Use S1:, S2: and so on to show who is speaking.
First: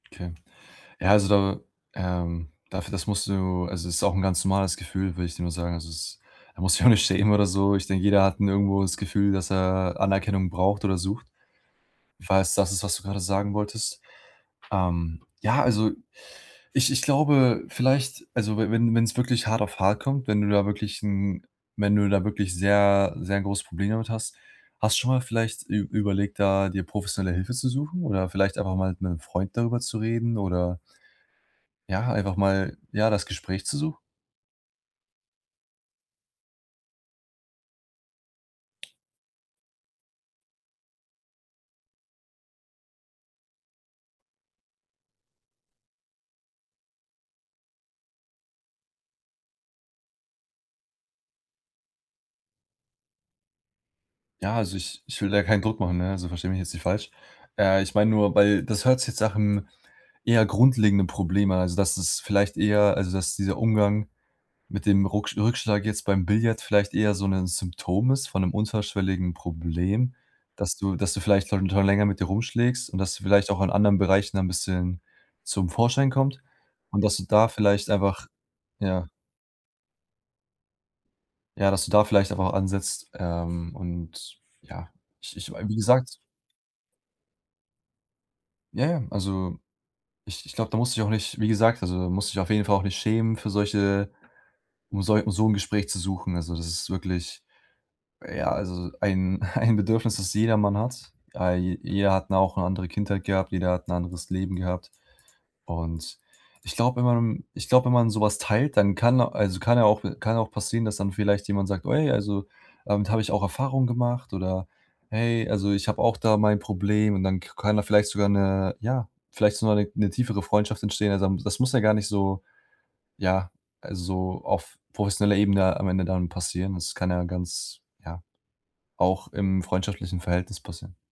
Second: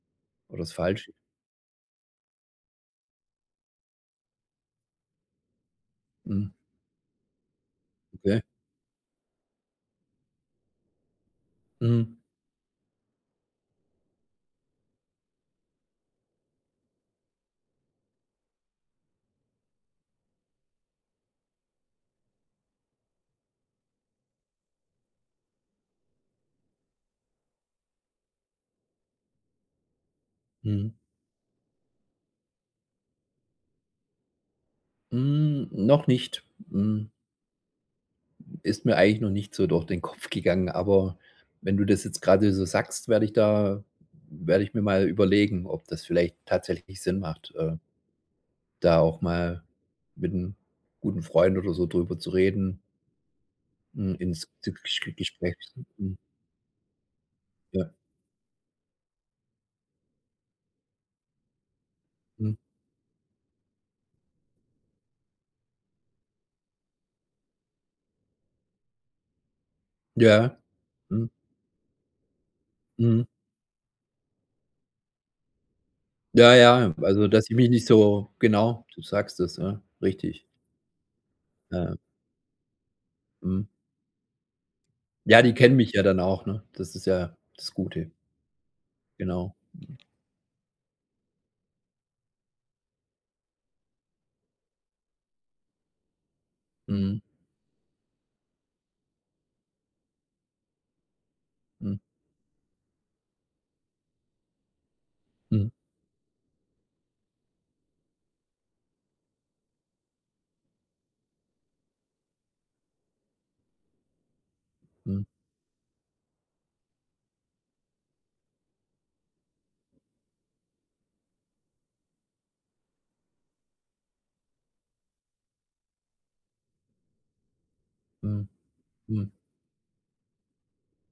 S1: Tja.
S2: Oder ist
S1: Ja,
S2: falsch
S1: also da, ähm, dafür das musst du also es ist auch 'n ganz normales Gefühl, will ich dir nur sagen. Also, es
S2: Mhm.
S1: da musst du dich auch nicht schämen oder so. Ich denke, jeder hat,
S2: Okay.
S1: ne, irgendwo das Gefühl, dass er Anerkennung braucht oder sucht.
S2: Mhm.
S1: Falls es das ist, was du gerade sagen wolltest. Ähm, ja, also ich ich glaube vielleicht also, we wenn wenn's wirklich hart auf hart kommt, wenn du da wirklich 'n wenn du da wirklich sehr sehr 'n großes Problem damit hast, hast du schon mal vielleicht ü überlegt, da dir professionelle Hilfe zu suchen oder vielleicht einfach mal mit 'nem Freund darüber zu reden oder
S2: Mhm.
S1: ja, einfach mal, ja, das Gespräch zu suchen?
S2: Hm, noch nicht, hm. Ist mir eigentlich noch nicht so durch den Kopf gegangen, aber wenn du das jetzt gerade so sagst, werde ich da werde ich mir mal überlegen, ob das vielleicht tatsächlich Sinn macht, äh da auch mal mit 'n guten Freund oder so drüber zu reden. Hm, ins
S1: Ja, also ich
S2: [unintelligible]
S1: ich will da
S2: Gespräch
S1: keinen Druck machen, ne,
S2: suchen.
S1: also versteh mich jetzt nicht falsch. Äh,
S2: Ja.
S1: ich mein nur, weil, das hört sich jetzt nach'm eher grundlegenden Problem an, also dass es
S2: Mhm.
S1: vielleicht eher also, dass dieser Umgang mit dem Rucksch Rückschlag jetzt beim Billard vielleicht eher so 'nen Symptom ist von 'nem unterschwelligen Problem,
S2: Ja,
S1: das du das du
S2: mhm.
S1: vielleicht darunter länger mit dir rumschlägst und dass du
S2: Mhm.
S1: vielleicht auch in anderen Bereichen ein bisschen zum Vorschein kommt,
S2: Ja, ja,
S1: und dass du
S2: also
S1: da
S2: dass ich mich nicht
S1: vielleicht einfach,
S2: so genau, du
S1: ja
S2: sagst es, ja, richtig.
S1: Ja, dass du
S2: Ja.
S1: da vielleicht einfach ansetzt,
S2: Mhm.
S1: ähm, und ja, ich
S2: Ja,
S1: ich
S2: die
S1: wie
S2: kennen mich ja
S1: gesagt
S2: dann auch, ne, das ist ja das Gute.
S1: Ja, ja,
S2: Genau.
S1: also ich ich glaube, da musst du dich auch nicht wie gesagt, also da musst du dich auf jeden Fall auch nicht schämen für solche, um sol um so 'n Gespräch zu suchen. Also, das ist
S2: Mhm.
S1: wirklich, ja, also ein ein Bedürfnis, das jedermann hat. Äh, j
S2: Mhm.
S1: jeder hat ja auch 'ne andere Kindheit gehabt, jeder hat 'n anderes Leben gehabt,
S2: Mhm.
S1: und ich glaube, wenn man ich glaube, wenn man so was teilt, dann kann also kann ja auch kann ja auch passieren, dass dann vielleicht jemand sagt „Ui, also damit hab ich auch Erfahrungen gemacht” oder
S2: Mhm.
S1: „Hey, also, ich habe auch da mein Problem”, und dann k kann da vielleicht sogar 'ne ja, vielleicht sogar 'ne 'ne tiefere Freundschaft entstehen. Also, da m das muss ja gar nicht so, ja, also auf professioneller Ebene am Ende dann passieren. Das kann ja ganz ja,
S2: Mhm.
S1: auch
S2: Mhm.
S1: im freundschaftlichen Verhältnis passieren.